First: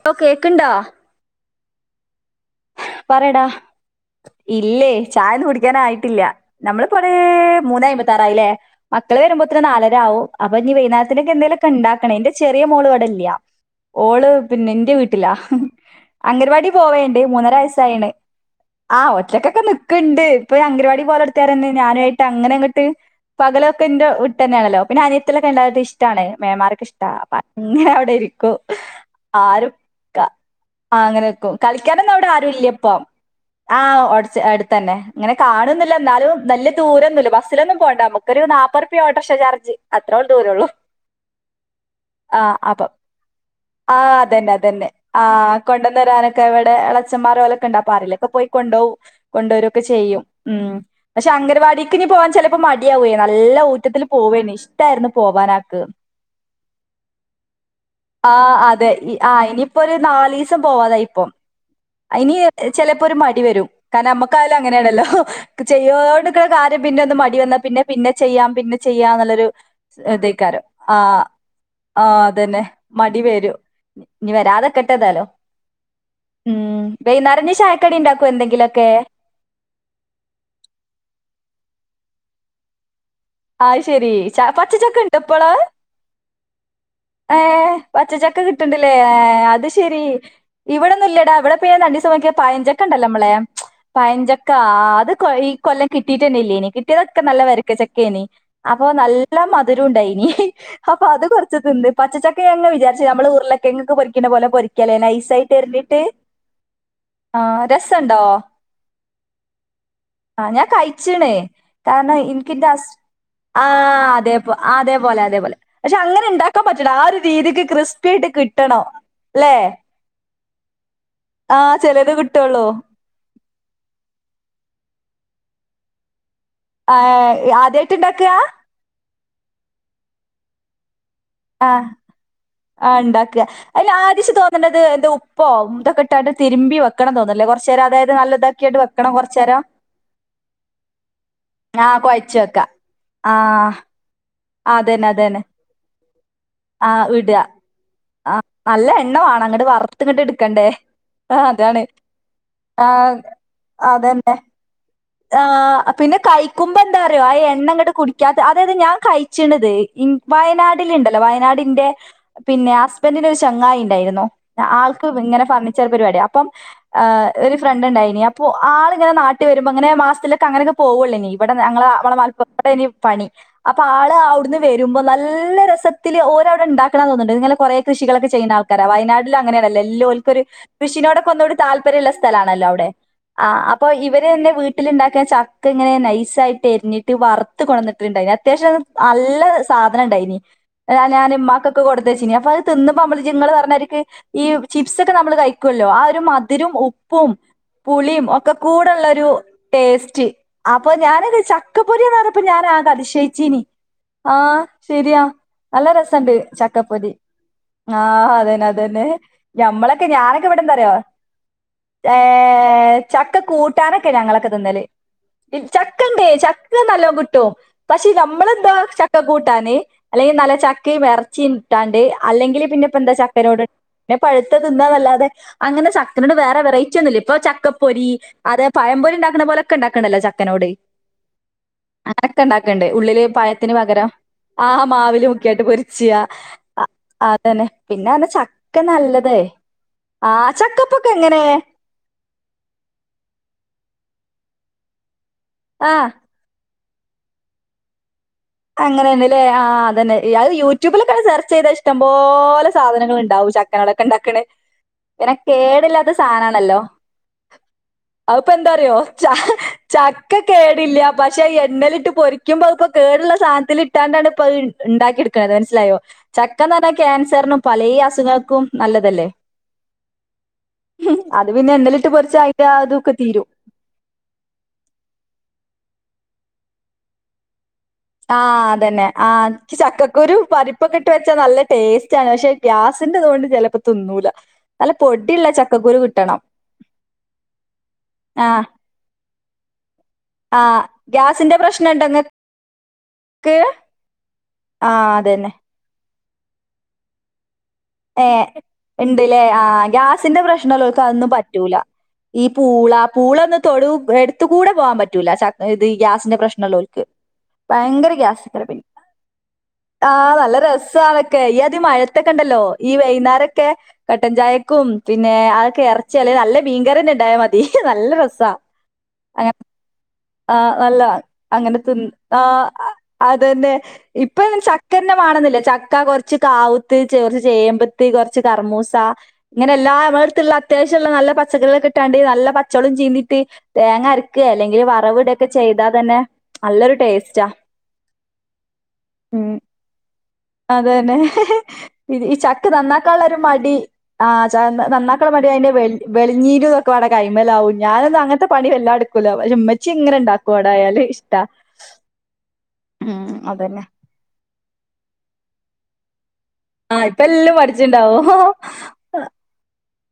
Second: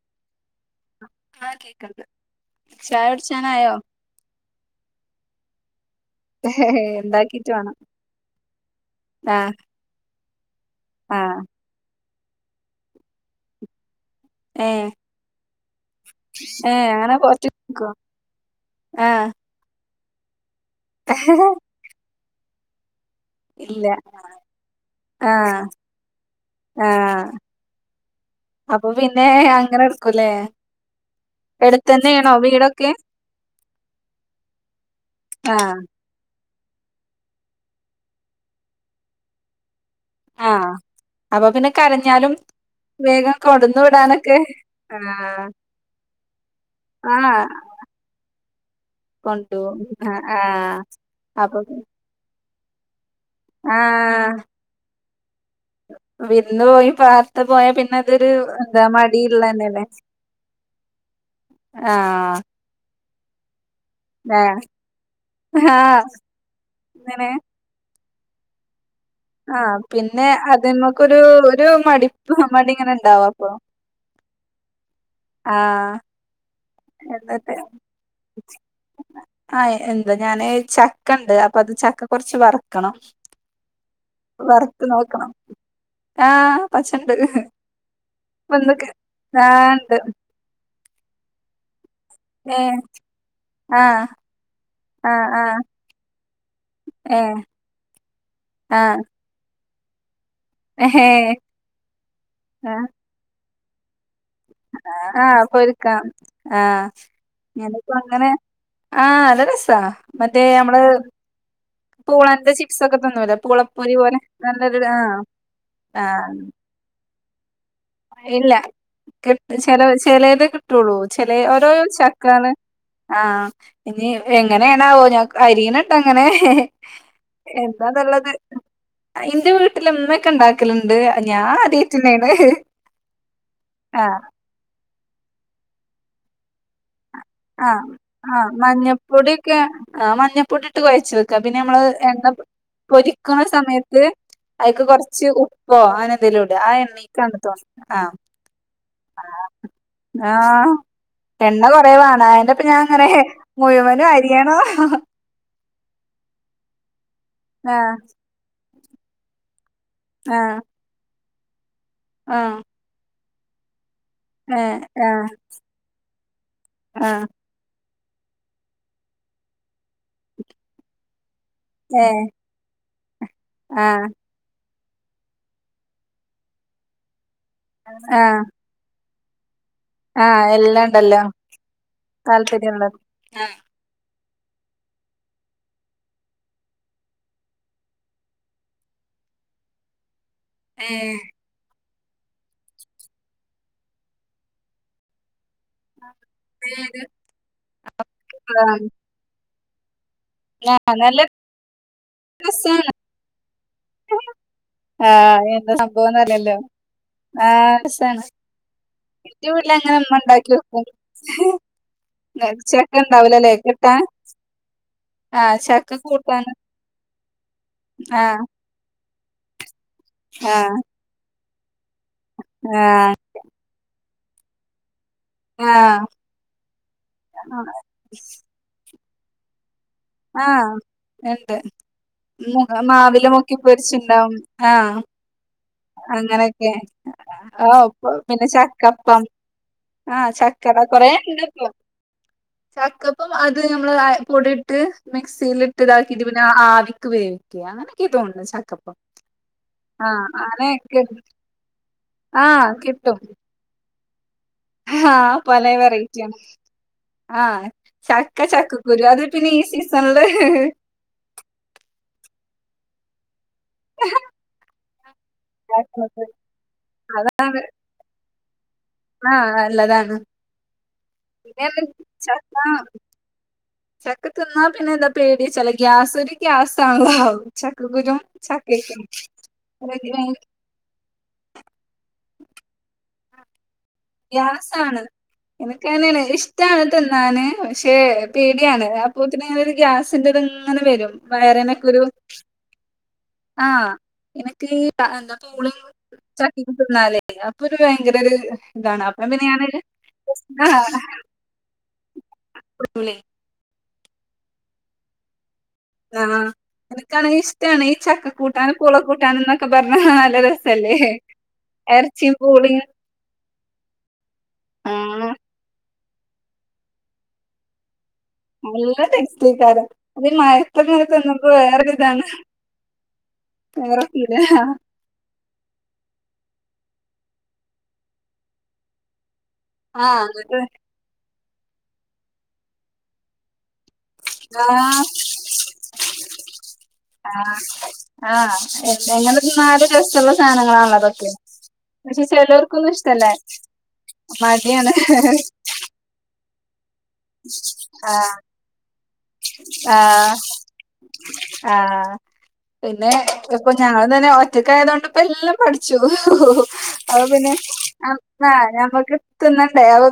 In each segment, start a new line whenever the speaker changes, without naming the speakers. Hello കേക്കിണ്ടോ
ആഹ് കേക്കിൺ ആയ
പറയടാ
ഉട്ച്ചനായോ
ഇല്ലേ ചായ ഒന്നു കുടിക്കാനായിട്ടില്ല നമ്മളിപ്പോ ഒര്
ഇണ്ടാക്കിട്ട് വേണം
മൂന്നെ അയ്മ്പത്താറായില്ലേ
ആഹ്
മക്കളെര്മ്പോത്തിന്ന് നാലരാവും അപ്പഞ്ഞ് വെയ്നാരത്തിന്കെ
ആഹ്
എന്തേലൊക്കെണ്ടാക്കണെ ഇന്റെ ചെറ്യെ മോള് ഇവടെല്ല്യ ഓള് പിന്നെ
ഏഹ്
ഇന്റെ വീ ട്ടിലാ അംഗൻവാടി
ഏഹ് അങ്ങനെ
പോവേണ്ട്
കൊറച്ച്
മൂന്നര വയ്സ്
നിക്കോ
ആയീണ് ആഹ് ഒറ്റക്കക്കെ നിക്കിണ്ട് ഇപ്പൊ അംഗൻവാടി പോലൊട്ത്ത്യാരെ ന്ന് ഞാനുവായിട്ട് അങ്ങനെങ്ങട്ട് പകലൊക്കെ
ഇല്ല
ഇന്റെ വിട്ടെന്ന്യാണല്ലോ പിന്നെ അനിയത്ത്യാളൊക്കെ
ആഹ്
ഇണ്ടായിട്ട് ഇഷ്ടാണ് മേമാരൊക്കെഷ്ട
ആഹ്
ഇങ്ങനെ അവ്ടെ ഇരിക്കും
അപ്പൊ പിന്നെ
ആരും
അങ്ങനെ
ക
എടുക്കൂലേ
ആഹ് അങ്ങനെക്കും കളിക്കാനൊന്നും അവ്ടെ
എടുത്തന്നെയാണോ
ആരു ഇല്ല്യ
വീടൊക്കെ
പ്പം ആഹ് ഒടച് അട്ത്തെന്നെ ഇങ്ങനെ
ആഹ്
കാണൊന്നുല്ല ഇന്നാലും നല്ല് ദൂരോന്നുല്ല ബസ്സിലൊന്നും പോണ്ട അമ്മക്കൊരു നപ്പർപ്പ്യ ഒട്ടോർഷ ചാർജ് അത്രേളു ദൂരൊള്ളൂ
ആഹ് അപ്പൊ പിന്നെ കരഞ്ഞാലും വേഗം കൊട്ന്നു വിടാനൊക്കെ ആഹ്
കൊണ്ടന്നെരാനൊക്കെ ഇവടെ എളെച്ചമ്മാരൊ
ആഹ്
ഓല് ക്കെണ്ട് അപാരേലൊക്കെ പോയി കൊണ്ടോവും കൊണ്ടോരു
കൊണ്ടോവും
ഒക്കെ ചെയ്യും
ആഹ്
ഉം
ആഹ്
പഷെ
അപ്പൊ
അങ്കനവാടീക്ക് ഇഞ്ഞ് പോവാൻ ചെല പ്പം മട്യാവ്വേയ് നല്ല ഊറ്റത്തിൽ
ആഹ്
പോവേയ്നി ഇഷ്ടായിരുന്നു പോവാനാക്ക്
വിരാന്ന് പോയി പാർത്ത് പോയാ പിന്നെ തൊര്
ആഹ്
എന്താ
അതെ ആഹ് ഇനിയിപ്പോ
മടിള്ളന്നെല്ലെ
ഒരു
ആഹ്
അയ്ന് ചെലെപ്പൊരു മടി വരും കാര്ണം അമ്മക്കായാലും
ആഹ്
അങ്ങനേണല്ലോ
ആഹ്
ചെയ്യോണ്ടിക്കിണ കാര്യം പിന്നെ ഒന്ന്
ഇങ്ങനെ
മടി വന്നാ പിന്നെ പിന്നെ ചെയ്യാം പിന്നെ ചെയ്യാന്നിള്ളൊരു
ആഹ് പിന്നെ
ഇതേക്കാരം
അതിമ്മക്കൊരു
ആഹ്
ഒരു
ആഹ്
മടിപ്പ്
തന്നെ
ഇങ്ങനെ
മടി
ഇണ്ടാവും അപ്പൊ
വരും ഇഞ് വരാതെക്കെട്ടെ ഏതായ്ലും
ആഹ്
ഉം വെയ്ന്നേരഞ്ഞ്
എന്നിട്ട്
ചായക്കടി ഇണ്ടാക്കോ എന്തെങ്കിലൊക്കെ?
ആഹ് എന്താ ഞാന് ചക്കണ്ട് അപ്പൊ അത് ചക്ക കൊറച്ച് വറക്കണം
അയ് ശെരി
വറുത്ത്
പച്ചച്ചക്കണ്ട്
നോക്കണം
ഇപ്പള്?
ആഹ് പച്ചണ്ട്
ഏഹ് പച്ചച്ചക്ക
വന്നക്ക്
കിട്ടിണ്ട്ലേ ആഹ് അത് ശരി ഇവടൊന്നുല്ലടാ ഇവിടെപ്പൊ ഞാ രണ്ടീസന്നോക്ക്യെ
ഏഹ്
പയഞ്ചക്കണ്ടല്ലോ അമ്മളെ
ആഹ്
പയഞ്ചക്കാ അത്
ആഹ്
കൊ ഈ
ആഹ്
കൊല്ലം കിട്ടീട്ടെന്നെ ഇല്ലേനി കിട്ട്യേതൊക്കെ
ഏഹ്
നല്ല വരിക്ക ചക്കേനി അപ്പൊ
ആഹ്
നല്ല മധിരുണ്ടേനി അപ്പൊ
ഏഹേ
അത് കൊറച്ച് തിന്ന് പച്ചച്ചക്ക ങ്
ആഹ്
വിചാരിച്ചു നമ്മള് ഉരുളക്കെങ്ങൊക്ക പൊരിക്കുന്ന പോലെ പൊരി
ആഹ് പൊരിക്കാം ആഹ്
ആഹ് രസണ്ടോ
ഞാനപ്പോങ്ങനെ ആഹ് അല്ല രസാ മറ്റേ
ആഹ് ഞാൻ
നമ്മള്
കഴിച്ചീണ്
പൂളന്റെ ചിപ്സ് ഒക്കെ തിന്നൂലേ
ആ അതെ അതേപോലെ പക്ഷെ
ആഹ്
അങ്ങനെ ഉണ്ടാക്കാൻ പറ്റൂല ആ ഒരു രീതിക്ക് ക്രിസ് റ്റായിട്ട് കിട്ടണം ല്ലേ
ചില ചിലത് കിട്ടുള്ളൂ ചില ഓരോ
ആഹ് ചെലത്
ചക്കേള്
കിട്ടുള്ളൂ.
ആഹ് ഇനി എങ്ങനെയാണാവോ ഞ അരിനട്ട് ങ്ങനെ
ആദ്യായിട്ട്ണ്ടാക്ക്കാ
എന്റെ വീട്ടില്മ്മക്കെ ഉണ്ടാക്കലുണ്ട് ഞാൻ ആദ്യായിട്ടെന്നെയാണ്
ആണ്ടാക്ക് ആദൃച്ച് തോന്നണത് എന്ത ഉപ്പോ ഇതൊക്കെ ഇട്ട് തിരുമ്പി വെക്കണം തോന്നണ്ണ്ട്
ആഹ് ആഹ മഞ്ഞപ്പൊടിയൊക്കെ
കൊറച്ചേരം.
ആഹ് മഞ്ഞപ്പൊടി ഇട്ട് കുഴച്ച് വെക്കാ പിന്നെ നമ്മള്
ആഹ്
എണ്ണ
കൊഴച്ച് വെക്കാ.
പൊരിക്കണ
ആഹ്
സമയത്ത് അയിക്ക്
അതന്നെ
കൊറച്ച്
അതന്നെ
ഉപ്പൊ അങ്ങനെന്തേലൂടാ ആ എണ്ണേക്കാ തോന്നു
ആ നല്ല എണ്ണ വാണം ങ്ങ്ട്ട് വറുത്ത് ഇങ്ങട്ട് എടുക്കണ്ടേ ആ അതാണ്
ആ എന്റെപ്പം ഞാൻ ങ്ങനെ
ആഹ്
മുയ്മനും അരിയണം
ആ് പിന്നെ കയിക്കുമ്പോ എന്താറിയോ ആ എണ്ണങ്ങോട്
ആഹ്
കുടിക്കാതെ അതായത് ഞാൻ കയി ണത്
ആഹ്
വയനാടിൽ ഉണ്ടല്ലോ വയനാടിന്റെ
ആഹ്
പിന്നെ ഹസ് ബൻ്റിൻ്റെ ഒരു ചങ്ങായി ഉണ്ടായിരുന്നു
ഏഹ്
ആൾക്ക്
ആഹ്
ഇങ്ങെനെ ഫർ ഒരു പരിപാടി അപ്പൊ
ആഹ്
ഒരു ഫ്രണ്ട്ണ്ടായിനി അപ്പൊ ആള്ങ്ങനെ നാട്ടി വരു മ്പൊ അങ്ങനെ മാസത്തിലൊക്കെ അങ്ങനൊക്കെ പോകുവല്ലേ നി ഇവിടെ ഞങ്ങള
ഏഹ്
മപ്പനി പണി അപ്പൊ
ആഹ്
ആള് അവിടുന്ന് വരുമ്പ നല്ല രസത്തിൽ ഓരവിടെ ഉണ്ടാക്കണം തോന്നുന്നുണ്ട് ഇങ്ങനെ കുറേ കൃഷികളൊക്കെ
ആഹ്
ചെയ്യ്ണ ആൾക്കാരാണ് വയനാട് അങ്ങനെയാണല്ലോ ഇല്ലോൽക്കൊരു
ആഹ് എല്ലാം ഉണ്ടല്ലോ
കൃഷിനോടൊക്കെന്നു കൂടി താല്പര്യുള്ള സ്ഥലാണല്ലോ അവിടെ
താല്പര്യള്ളത്
ആ
ആഹ്
അപ്പൊ ഇവര ര് ന്ത വീട്ടിലിണ്ടാക്കിയ ചക്ക ഇങ്ങനെ നൈസായിട്ട് എരിഞ്ഞിട്ട് വറുത്തു കൊന്നിട്ടുണ്ടായിരുന്ന് അത്യാവശ്യം നല്ല സാധനം ഇണ്ടായിനി
ഏഹ്
ഞാന് ഇമ്മാക്കൊക്കെ കൊടുത്തയച്ചിനി അപ്പൊ അത് തിന്ന്പ നമ്മൾ നിങ്ങള് പറഞ്ഞ മായിരിക്ക് ഈ ചിപ്സ് ഒക്കെ നമ്മൾ കഴിക്ക ക്കൂല്ലോ ആ ഒരു മധുരം ഉപ്പും പുളിയും ഒക്കെ
ആഹ്
കൂടെള്ളൊരു ടേസ്റ്റ് അപ്പൊ
ആഹ് നല്ല
ഞാനത് ചക്കപ്പൊരി ആണ്ന്ന് പറഞ്ഞപ്പോ
രസാണ്
ഞാനതിശയിച്ചീനി ആ ശരിയാ
ആഹ് എന്താ
നല്ല രസുണ്ട്
സംഭവംന്നറിയില്ലല്ലോ
ചക്കപ്പൊരി
ആഹ് രസാണ്
ആഹ അതന്നെ അതന്നെ
ഇന്റെ വീട്ടില് അങ്ങനെ
ഞമ്മളൊക്കെ
ഇമ്മ
ഞാനൊക്കെ
ഇണ്ടാക്കി വെക്കും
ഇവിടെന്തറിയോ? ഹേ
ചക്ക ഇണ്ടാവൂലല്ലേ
ചക്കക്കൂട്ടാ
കിട്ടാൻ
നൊക്കെ ഞങ്ങളൊക്കെ തിന്നല്
ആഹ് ചക്ക
ചക്കണ്ട്
കൂട്ടാന്
ചക്ക നല്ലോ കിട്ടും പക്ഷെ
ആഹ്
നമ്മള് ന്താ ചക്ക കൂട്ടാന് അല്ലെങ്കിൽ നല്ല
ആഹ്
ചക്കയും ഇറച്ചിട്ടാണ്ട് അല്ലെങ്കിൽ പിന്നെ ഇപ്പ എന്താ ച ക്കനോട് പിന്നെ പഴുത്തത് തിന്നാന്നല്ലാതെ അങ്ങനെ
ആഹ്
ചക്കനോട് വേറെ വെറൈറ്റി ഒന്നുമല്ല ഇപ്പൊ
ആഹ്
ചക്കപ്പൊരി അതെ പഴം പൊരി ഉണ്ടാക്കുന്ന പോലെ ണ്ടാക്കണല്ലോ ചക്കനോട്
എണ്ട്
അങ്ങനൊക്കെ
[unintelligible]
ഉണ്ടാക്കണ്ട് ഉള്ളില്
മാവില് മുക്കി
പഴത്തിന് പകരം
പൊരിച്ചുണ്ടാവും
ആ
ആഹ്
മാവില് മുക്കിയായിട്ട് പൊരിച്ച്യ
അങ്ങനെയൊക്കെ ആ
അതന്നെ
അപ്പ്
പറഞ്ഞ
പിന്നെ
ചക്ക
ചക്കപ്പം
നല്ലതേ
ആഹ്
ആ
ചക്കട കൊറേ
ചക്കപ്പൊക്കെ
ഉണ്ട്
എങ്ങനെ
ഇപ്പോ ചക്കപ്പം അത് നമ്മെ പൊടിയിട്ട് മിക്സിൽ ഇട്ട്
ആഹ്
ഇതാക്കിട്ട് പിന്നെ ആവിക്ക് വേവിക്ക അങ്ങനെക്ക തോന്നുന്നു ചക്കപ്പം
അങ്ങനെന്നല്ലേ ആഹ് അതന്നെ അയാത് യൂട്യൂബിലൊക്കെ സെർച്ച് ചെയ്താ ഇഷ്ടംപോലെ
ആഹ്
സാധനങ്ങൾ
കിട്ടും
ഉണ്ടാവും [unintelligible] ഉണ്ടാക്കണ പിന്നെ
ആഹ് പലേ
കേടില്ലാത്ത
വെറൈറ്റിയാണ്
സാധനമാണല്ലോ
ആഹ് ചക്ക
അതിപ്പൊ എന്താറിയോ
ചക്കക്കുരു അത്
ച
പിന്നെ ഈ സീസണില്
ചക്ക കേടില്ല പക്ഷെ എണ്ണലിട്ട് പൊരിക്കുമ്പോ ഇപ്പൊ കേടുള്ള സാധനത്തിൽ ഇട്ടാണ്ടാണ് ഇപ്പൊ ഉണ്ടാക്കിയെടുക്കണത് മനസ്സിലായോ ചക്കന്ന് പറഞ്ഞാൽ ക്യാൻസറിനും
അതാണ്
പലേ അസുഖൾക്കും നല്ലതല്ലേ
ആഹ് നല്ലതാണ്
അത് പിന്നെ എണ്ണലിട്ട് പൊരിച്ചാ
ചക്ക
അതൊക്കെ തീരും
ചക്ക തിന്നാ പിന്നെ എന്താ പേടിയച്ചാൽ ഗ്യാസരും ഗ്യാസാവും ചക്ക കുരും
ആ അതന്നെ ആ ചക്കക്കുരു പപ്പ- ഉപ്പൊകെയിട്ട് വെച്ചാൽ നല്ല ടേസ്റ്റ് ആണ് പക്ഷേ ഗ്യാസിന്റെതുകൊണ്ട് ചിലപ്പോ
ഗ്യാസാണ് എനക്ക്ങ്ങനെയാണ്
കിട്ടണം.
ഇഷ്ടാണ് തിന്നാന് പക്ഷെ
ആഹ്
പേടിയാണ് പോത്തിനങ്ങനെ ഒരു ഗ്യാസിന്റെ ഇത്ങ്ങനെ
ആഹ്
വരും
ഗ്യാസിന്റെ
വയറിനൊക്കെ ഒരു
പ്രശ്നണ്ടോ ഇങ്ങക്ക്
ആഹ് എനക്ക്
ആഹ്
എന്താ
അതന്നെ
പൂളി- ചക്കിങ് തിന്നാലേ അപ്പൊ ഒരു ഭയങ്കര ഒരു ഇതാണ് അപ്പൊ പിന്നെ
ഇണ്ടല്ലേ
ഞാനൊരു
ആഹ് ഗ്യാസിന്റെ
ആഹ്
പ്രശ്നോളാർക്ക് അതൊന്നും പറ്റൂല ഈ പൂളാ
ലെ
[unintelligible] തൊടും എടുത്ത് കൂടെ പോവാൻ പറ്റൂല്ല ആതാ ഇത് ഗ്യാസിന്റെ
ആഹ്
പ്രശ്നലോ ഒള്ളവർക്ക്
എനിക്കാണെങ്കി ഇഷ്ടാണ് ഈ
ഭയങ്കര
ചക്ക
ഗ്യാസ്ക്കര
കൂട്ടാനും
പിന്ന
പൂള കൂട്ടാനും എന്നൊക്കെ പറഞ്ഞ
ആഹ നല്ല രസ
രസല്ലേ
ആതൊക്കെ ഈ ആദ്യ മഴത്തൊക്കെ
എറച്ചിയും
ഉണ്ടല്ലോ
പൂളീം
ഈ വൈകുന്നേരൊക്കെ കട്ടൻചായക്കും
ആഹ്
പിന്നെ അതൊക്കെ ഇറച്ചിയല്ലെ നല്ല മീൻകറിന്നെ ഉണ്ടായ മതി നല്ല രസ
നല്ല
[unintelligible] ആഹ്
ടേസ്റ്റേക്കാരം അത് ഈ
[unintelligible]
മഴത്തൊക്കെ ഇങ്ങനെ
നല്ലത
തിന്നുമ്പോ
അങ്ങനെ തി [unintelligible]
വേറൊരിതാണ്
ആഹ് അത തന്നെ
വേറെ ഫീലാ
ഇപ്പൊവിടെ ചക്കന്നെ വണുന്നില്ല ചക്ക കുറച്ച് കാവുത്ത് കുറച്ച് ചേമ്പത്ത് കൊറച്ച് കറമൂസ ഇങ്ങനെ എല്ലാ നമ്മടെ
ആഹ്
അടുത്തുള്ള
എന്നിട്ട്
അത്യാവശ്യമുള്ള നല്ല പച്ചക്കറികൾക്കെ ഇട്ടാണ്ട് നല്ല പച്ചമുളക് ചീന്തീട്ട് തേങ്ങര [unintelligible] അല്ലെങ്കിൽ
ആഹ്
വറവ ഇടൊക്കെ ചെയ്താ തന്നെ നല്ലൊരു ടേസ്റ്റ് ആഹ്
ആഹ് എങ്ങനെ തിനാല് രസുള്ള സാധനങ്ങളാണോ അതൊക്കെ
ഇ
പക്ഷെ
ഈ ചക്ക്
ചെലോർക്കൊന്നും
നന്നാക്കാൻ
ഇഷ്ടല്ല
ഒരു മടി ആഹ് ചാ
മടിയാണ്
നന്നാക്കളൊര മടി അതിന്റെ വെ വെളഞ്ഞീരന്നൊക്കെ കൈമലാവും ഞാനൊന്ന
ആഹ്
അങ്ങത്തെ പണി എല്ലാടു [unintelligible] ഉമ്മച്ചി ഇങ്ങനെ
ആഹ്
ഉണ്ടാക്കും അട ആയാല് ഇഷ്ടാ
ആഹ്
ഉം അതന്നെ
അന്നനെ ഒറ്റക്കായയതുകൊണ്ട് ഇപ്പോ എല്ലാം പഠിച്ചു
ആഹ് ഇപ്പ
അഹ് പിന്നെ
എല്ലാം പഠിച്ചിണ്ടാവും
ഞമ്മക്ക് തിന്നണ്ടേ അഹ്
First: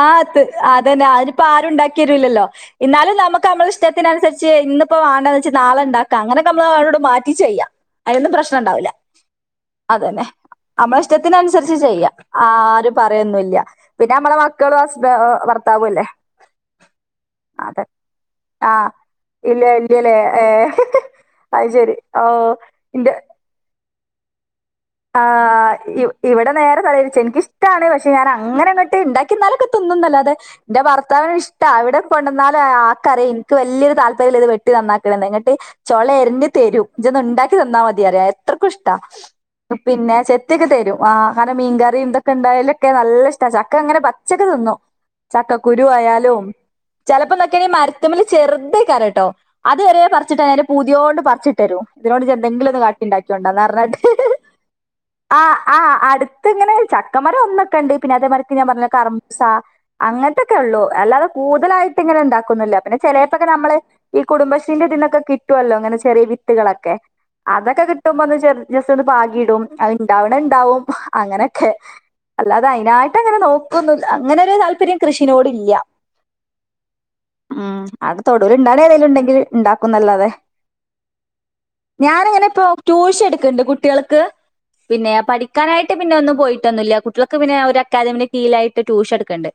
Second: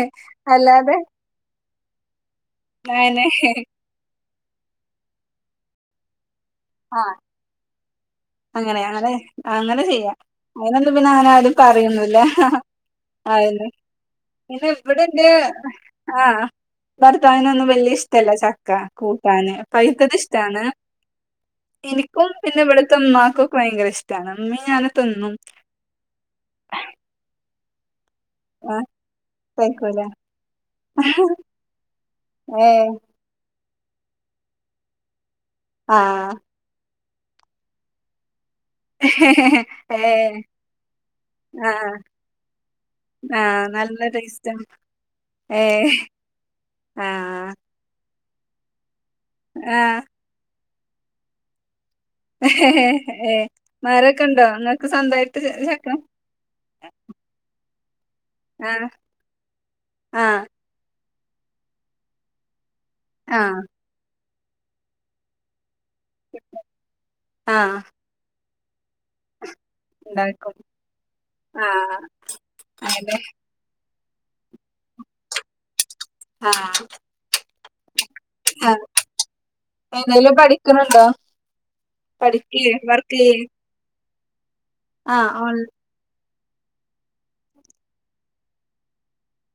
ആഹ് അത് അതന്നെ അതിനിപ്പോ ആരും ഉണ്ടാക്കിരല്ലല്ലോ എന്നാലും
അയന്നെ
നമുക്ക് നമ്മള് ഇഷ്‌ടത്തിനുസരിച്ച് ഇന്നിപ്പോ വാണ്ടന്ന് വച്ച നാളെ ഉണ്ടാക്കാം അങ്ങനൊക്കെ നമ്മള് അവോട്
ആഹ്
മാറ്റി ചെയ്യാം അതിനൊന്നും പ്രശ്നം
അങ്ങനെ
ഉണ്ടാവില്ല
അങ്ങനെ അങ്ങനെ
അത്
ചെയ്യാം
തന്നെ
അതിനൊന്നും
നമ്മളെ
പിന്നെ അങ്ങനെ
ഇഷ്ടത്തിന്
ആരും
അനുസരിച്ച് ചെയ്യാം
പറയൊന്നുല്ല
ആഹ് ഒരു പറയൊന്നില്ല പിന്നെ നമ്മള
[unintelligible] പി
[unintelligible]
ഇവിടെന്റെ ആഹ് ഭർത്താവിനൊന്നും
അതെ
വല്യ ഇഷ്ടല്ല ചക്ക
ആഹ്
കൂട്ടാന്
ഇല്ല
പൈയ്ത്തത്
ഇല്ലല്ലേ
ഇഷ്ടാണ്
ഏഹ് അത് ശരി ഓ
എനിക്കും പിന്നെ ഇവിടുത്തെ
ഇന്റെ
ഉമ്മാക്കും ഒക്കെ ഭയങ്കര ഇഷ്ടമാണ് ഉമ്മീ ഞാനും തിന്നും
ആഹ് ഇ ഇവിടെ നേരെ തലരിച്ചു എനിക്കിഷ്ടാണ് പക്ഷെ ഞാൻ
ആഹ്
അങ്ങനെങ്ങോട്ട്ണ്ടാക്കിലൊക്കെ
കഴിക്കൂല
തിന്നുന്നന്നല്ല അതെ എന്റെ ഭർത്താവിന് ഇഷ്ട ഇവിടെ കൊണ്ടന്നാ
ഏ
ആഹ് അറിയിൻ വലിയൊരു താല്പര്യൽ ഇത് വെട്ടി നന്നാക്കണ് എന്നിട്ട് ചോള
ആഹ്
എരിഞ്ഞ് തെരും ഇന്ന് ഉണ്ടാക്കി തന്നാൽ മതിയറിയ എത്രക്കും ഇഷ്ടാ
ഏ
പിന്നെ ചെത്തിയൊക്കെ തരും ആ കാരണം മീൻ
ആഹ്
കറി ഇന്തൊക്കെ ഉണ്ടായാലലൊക്കെ നല്ല ഇഷ്ട
ആഹ്
ചക്ക അങ്ങനെ
നല്ല
പച്ചക്കെ
ടേസ്റ്റാ
തിന്നു
ഏ
ചക്കക്കുരു ആയാലും
ആഹ്
ചെലപ്പോന്നൊക്കേന്നെ മര ത്തിമ്മല് ചെർതേക്കാരട്ടോ.
ആഹ്
അത്വരേ പർച്ചിട്ടയിന്റെ പൂതിയോണ്ട് പർച്ചിട്ടരും. ഇതിനോട് ഇജെന്തെങ്കിലൊന്ന് കാട്ടിണ്ടാക്കിയോണ്ടോന്നർഞ്ഞാണ്ട്
ആഹ് ഇങ്ങക്ക് സബ്
ആഹ് ആഹ് അത് ഇതിങ്ങനെ ചക്കമരം ഒന്നൊക്കണ്ട് പിന്നെ അതേമാരിക്ക് ഞാൻ
ആഹ്
പറഞ്ഞില്ലേ കർമൂസ
ആഹ്
അങ്ങൻത്തൊക്കെള്ളു അല്ലാ കൂടുതലായിട്ട് ഇങ്ങനെ ഇണ്ടാക്കൊന്നുല്ല പിന്നെ ചെലേപ്പൊക്കെ
ആഹ്
ഞമ്മള് ഈ കുടുംബശ്രീന്റെ ഇതിന്നൊക്കെ കിട്ടുവല്ലോ ഇങ്ങനെ ചെറിയ വിത്തുകളൊക്കെ
ആഹ്
അതൊക്കെ ട്ടുമ്പോന്ന് ചെർ ജസ്റ്റോന്ന് പാകീ ഇടും.
ഉണ്ടാക്കും
അത്ണ്ടാവണണ്ടാവും അങ്ങനെയൊക്കെ.
ആഹ്
അല്ലാതെ
അതെ
അയിനായിട്ടങ്ങനെ നോ ക്കൊന്നൂല്ല. അങ്ങനൊരു താല്പര്യം കൃഷിനോട് ഇല്ല.
ആഹ്.
ഉം അവിടെ തൊടൂല് ഇണ്ടാണേണെങ്കി ഇണ്ടെങ്കിൽ ഇണ്ടാക്കുംന്നല്ലാതെ
നിക്കുന്നുണ്ടോ
ഞാനങ്ങനെപ്പോ ട്യൂഷൻ
ചെയ്യേ
എടുക്ക്ണ്ട് കുട്ടികൾക്ക് പിന്നെ
ആഹ് ഓൺലൈൻ
പഠിക്കാനാ ട്ട് പിന്നെ ഒന്നും പോയിട്ടൊന്നൂല്ല. കുട്ടികൾക്ക് പിന്നെ ഞാ ഒരു അക്കാദമിനി കീഴിലായിട്ട് ട്യൂഷൻ എടുക്ക്ണ്ട്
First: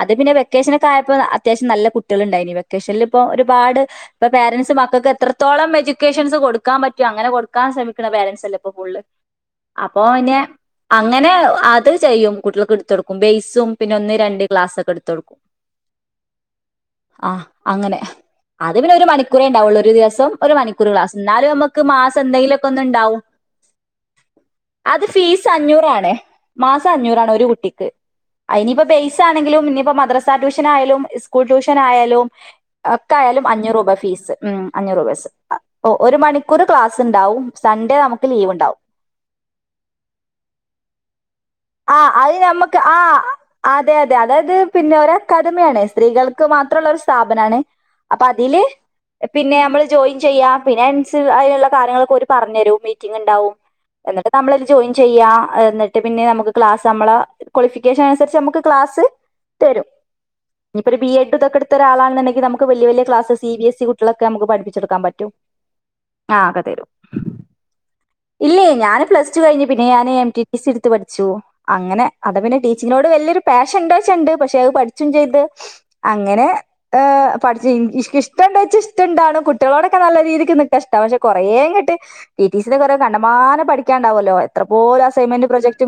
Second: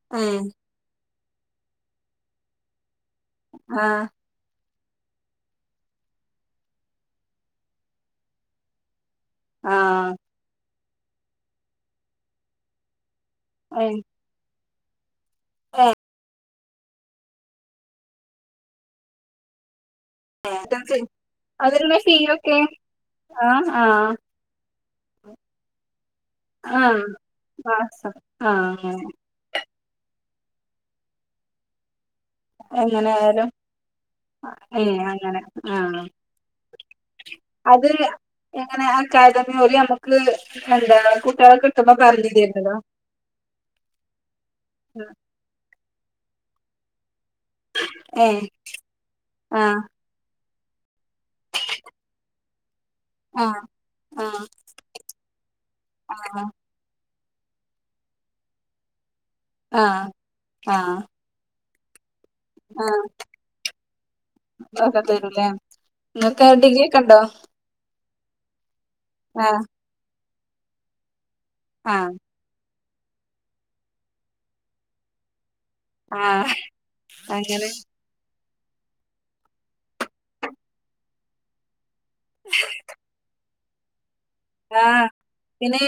അത് പിന്നെ
ഏഹ്
വെക്കേ ക്കായപ്പോ അത്യാവശ്യം നല്ല കുട്ടികള്ണ്ടായിനി വെക്കേഷനിൽപ്പോ ഒരുപാട്
ആഹ്
ഇപ്പൊ പാരൻസ് മക്കക്ക് എത്രത്തോളം എഡ്യൂക്കേഷൻസ് കൊടുക്കാൻ പറ്റൊ അങ്ങനെ കൊടുക്കൻ ശ്രമിക്ക്ണ പാരന്റ്സല്ലേപ്പൊ കൂടു അപ്പൊ
ആഹ്
പിന്നെ അങ്ങനെ അത് ചെയ്യും കുട്ടികൾക്ക്ടുത്തൊടുക്കും ബെയസും പിന്നെ
ഏഹ്
ഒന്ന് രണ്ട് ക്ലാസ് ഒക്കെ എടുത്തോടുക്കൂ ആഹ് അങ്ങനെ അത് പിന്നെ ഒരു മണിക്കൂറേണ്ടാവുള്ളൂ ഒരു ദിവസം ഇപ്പം ഒരു മണിക്കൂർ
ഏഹ്
ക്ലാസ് ന്നാലും ഞമ്മക്ക്
അതിനുള്ള
മാസം
ഫീയൊക്കെ
എന്തങ്കിലൊക്കൊന്ന് ഇണ്ടാവും
ആഹ് ആഹ്
അത് ഫീസ് അഞ്ഞൂറാണേ മാസം
ആഹ്
അഞ്ഞൂറാണ് ഒരു കുട്ടിക്ക്
മാസം
അയിനിപ്പോ
ആഹ്
ബേസ ല്ലെങ്കിലും ഇനിയിപ്പോ മദ്രസാ ട്യൂഷനായാലും ഇസ്കൂൾ ട്യൂഷനായാലും അ ഒക്കെ ആയാലും അഞ്ഞൂറ് രൂപ ഫീസ് ഉം
ഏഹ്
അഞ്ഞൂറ് രൂപഫീസ്
അങ്ങനെ
ഓ
ആഹ്
ഒരു മണിക്കൂറ് ക്ലാസ്ണ്ടാവും സൺഡേ നമുക്ക് ലീവ്ണ്ടാവും
താരതമ്യം ഓല് ഞമ്മക്ക് എന്താ കുട്ടിയേൾ
ആ അത് ഞമ്മക്ക് ആ അതെയതെ അതായത് പിന്നെ ഒര കടമയാണ് സ്ത്രീകൾക്ക് മാത്രള്ളൊരു സ്ഥാപനാണേ അപ്പൊ
ഏഹ്
അതില് പിന്നെ
ആഹ്
ഞമ്മള് ജോയിൻ ചെയ്യാ പിന്നെ അയ്നൻസ്ള്ള അയ്ല്ള്ള കാര്യങ്ങളൊക്കെഓര് പറഞ്ഞരും മിറ്റിംഗ്ണ്ടാവും.
ആഹ്
എന്നിട്ട്
ആഹ്
നമ്മളതില് ജോയിൻ ചെയ്യ എന്നിട്ട് പിന്നെ
ആഹ്
നമുക്ക് ക്ലാസ് നമ്മളെ ക്വാളിഫിക്കേഷൻ അനുസരിച്ച് നമ്മക്ക് ക്ലാസ്സ് തരും
ആഹ് ആഹ്
ഇനിപ്പൊരു ബി എ ഡ് ഇതൊക്കെട്ത്തൊരാളണന്ന്ണ്ടെങ്കി നമുക്ക് വലിയ
ആഹ്
വലിയ class C B S E കുട്ടികളക്കെ ഞമ്മക്ക് പഠപ്പിച്ചെടുക്കാൻ
ഒക്കെ
പറ്റും
തരൂല്ലേ ഇങ്ങക്ക് ഡിഗ്രിയൊക്കെണ്ടോ
ഇല്ലേയ് ഞാന് പ്ലസ് ടു
ആഹ്
കഴിഞ്ഞു പിന്നെ ഞാന് എം ടിടി സി ഇട്ത്ത് പഠിച്ചു അങ്ങനെ
ആഹ്
അതാ പിന്നെ അനോട് വല്ല്യോരു പാഷൻ ഇണ്ടോച്ച ഉണ്ട് പക്ഷെ അത് പഠിച്ചും ചെയ്ത് അങ്ങനെ
ആഹ്
ആഹ് പഠിച്ച്
അങ്ങനെ
ഇംഗ്ലീഷ് ഇഷ്ടണ്ടോയ്ച്ച ഇഷ്ടണ്ടാണ് കുട്ടികളോടൊക്കെ നല്ല രീതിക്ക് നിക്കാഷ്ട പക്ഷെ കൊറേയങ്ങ്ട് പി ടി സില് കൊറെ കണ്ടമാനം പഠിക്കാണ്ടാവോല്ലോ എന്ന
ആഹ് പിന്നെ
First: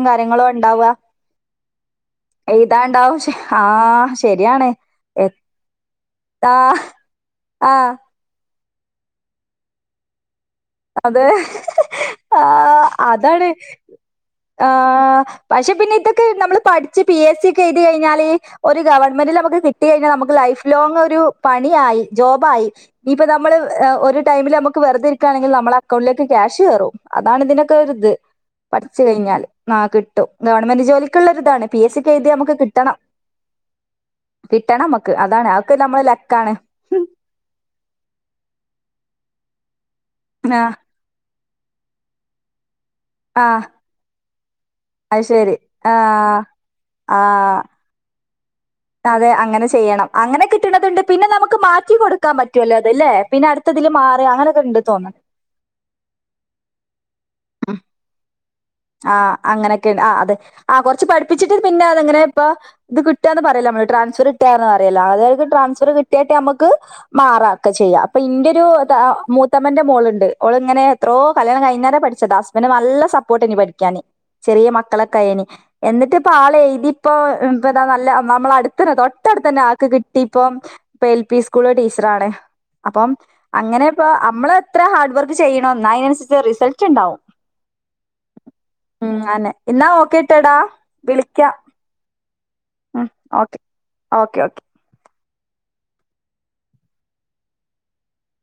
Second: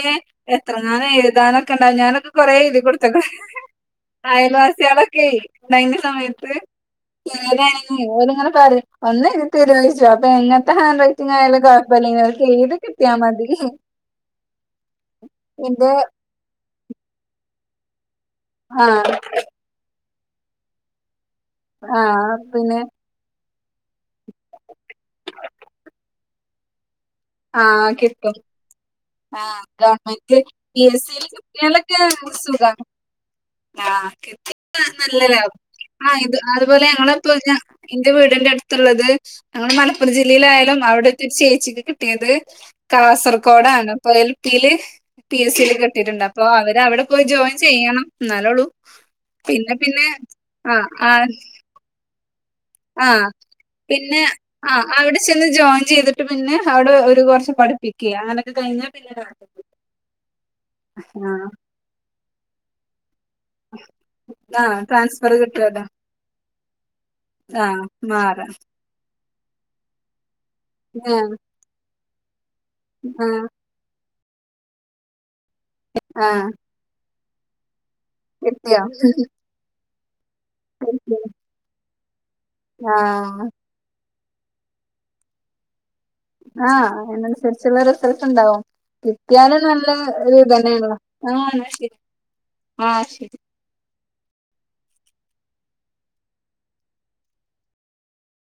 ഉണ്ടാവുക
എത്രങ്ങാനും എഴുതാനൊക്കെണ്ടാവും ഞാനൊക്കെ കൊറെ എഴുതി
എഴുതാണ്ടാവും
കൊടുത്ത്ക്ക്ണ്
ആ ശരിയാണ്
അയൽവാസീയേളൊക്കെയ് ഇണ്ടായീന്ന സമയത്ത്
എത്താ
ഞാന്
ആ
ഓല് ഇങ്ങനെ പറീം ഒന്നെഴ്തിതരോയ്ച്ചും അപ്പോ ഞാനിങ്ങനെ ന്ത്‌
അതെ
ഹാണ്ട്രൈറ്റിങ്ങായാലും കൊഴപ്പല്ലേന്നു ഓൽക്കെയ്തി കിട്ടിയാമതീ
ആഹ് പക്ഷെ
ഇത്
പിന്നെ ഇതൊക്കെ നമ്മള് പഠി ടിച്ച് പി എസ് സി ഒക്ക എഴുതി കഴിഞ്ഞാല് ഒരു
ആഹ്
ഗവൺമെന്റില് നമുക്ക് കിട്ടി കഴിഞ്ഞാ നമ്മക്ക് ലൈഫ് ലോങ്ങൊരു പണിയായി
ആഹ്
ജോബായി
പിന്നെ
ഇനീപ്പൊ നമ്മള് ആഹ് ഒരു ടൈമില് നമ്മക്ക് വെറുത ഇരിക്കാണെങ്കിൽ നമ്മളക്കൗണ്ടിലേക്ക് ക്യാഷ് കേറും അതാണ്
ആഹ്
ഇതിനൊക്കൊര്ത്
കിട്ടും
പഠിച്ചു കഴിഞ്ഞാല്
ആഹ്
ന കിട്ടും.
ഗവൺമെന്റ് പി
ഗവൺമെന്റ്
എസ് സിയിൽ
ജോലിക്കുള്ളരി ഇതാണ് പി എസ്
കിട്ടിയാലൊക്കെ
സിക്ക് എഴുതിയാ നമുക്ക്
സുഖാണ്
കിട്ടണം
ആഹ്
കിട്ടണം
കിട്ടിയാ
നമ്മക്ക്
നല്ലതാ
അതാണ് അതക്ക നമ്മള്
ആ
ലക്ക്
ഇത്
ആണ്
അതുപോലെ ഞങ്ങള് ഇപ്പ എന്റെ വീടിന്റെ അടുത്തുള്ളത് ഞങ്ങടെ മലപ്പുറ
ആ
ജില്ലയിലായാലും അവിടെ ചേച്ചിക്ക് കിട്ടിയത്
ആ
കാസർഗോഡാണ് അപ്പൊ എൽ പിയില്
അത്
പി
ശരി
എസ് സിൽ
ആ
കിട്ടിയിട്ടുണ്ട് അപ്പൊ അവര് അവിടെ പോയി
ആ
ജോയിൻ ചെയ്യണം എന്നാലേള്ളൂ
അതെ അങ്ങനെ ചെയ്യണം അങ്ങനെ കിട്ടണതുണ്ട്
ആ
പിന്നെ നമുക്ക് മാറ്റി കൊടുക്ക പറ്റുമല്ലോ അത്
ആ
അല്ലേ പിന്നെടുത്തതില്
പിന്നെ
മാറി അങ്ങനൊക്കെ
ആ
ഉണ്ട്
അവിടെ
തോന്നുന്നു
ചെന്ന് ജോയിൻ ചെയ്തിട്ട് പിന്നെ അവിടെ ഒരു കുറച്ച്
ഉം.
പഠിപ്പിക്കുക അങ്ങനൊക്കെ കഴിഞ്ഞി
ആ അങ്ങനെയൊക്കെണ്ട് ആ അതെ ആ കൊറച്ച്
ആ
പഠിപ്പിച്ചിട്ട് പിന്നെ അതെങ്ങനെ ഇപ്പൊ ഇത് കിട്ടാന്ന് പറയില്ല നമ്മള് ട്രൻസ്ഫർ
ആ
കിട്ടാന്ന് പറയില്ല
ട്രാൻസ്ഫർ
അതായത്
കിട്ടുവല്ലോ
ട്രാൻസ്ഫർ കിട്ടാട്ട് നമുക്ക് മാറാ
ആ
ഒക്കെ ചെയ്യാം അപ്പൊ ഇന്റെ
മാറാം
ഒരു മൂത്തമ്മന്റെ മോളുണ്ട് അവള് ഇങ്ങനെ
ആ
എത്രോ കല്യാണം കഴിഞ്ഞത് അന്നേരം പഠിച്ചതാ പിന്നെ നല്ല
ആ
സപ്പോർട്ടാനി പഠിക്കാന് ചെറിയ മക്കളൊക്കെയന് എന്നിട്ട്
ആ
ഇപ്പ ആൾ എഴുതി ഇപ്പൊ ഇ നല്ല നമ്മള്
കിട്ടിയോ
അടുത്തന്നെ തെട്ടടുത്ത് തന്നെ ആക്ക് കിട്ടി ഇപ്പ എൽപീസ് സ്കൂള് ടീച്ചർ ആണ് അപ്പം
ആ
അങ്ങനെ ഇപ്പ നമ്മള് എത്ര ഹാർഡ് വർക്ക് ചെയ്യണം അ
ആ അതിനനുസരിച്ചുള്ള റിസൾട്ട് ഉണ്ടാവും
ഉം അന്നെ
കിട്ടാലും
എന്നാ
നല്ല
ഓക്കെ
ഒരു
ഇട്ടടാ
തന്നെയുള്ള ആ
വിളിക്കാം
ശരി ആ ശരി
ഓക്കേ ഓക്കേ.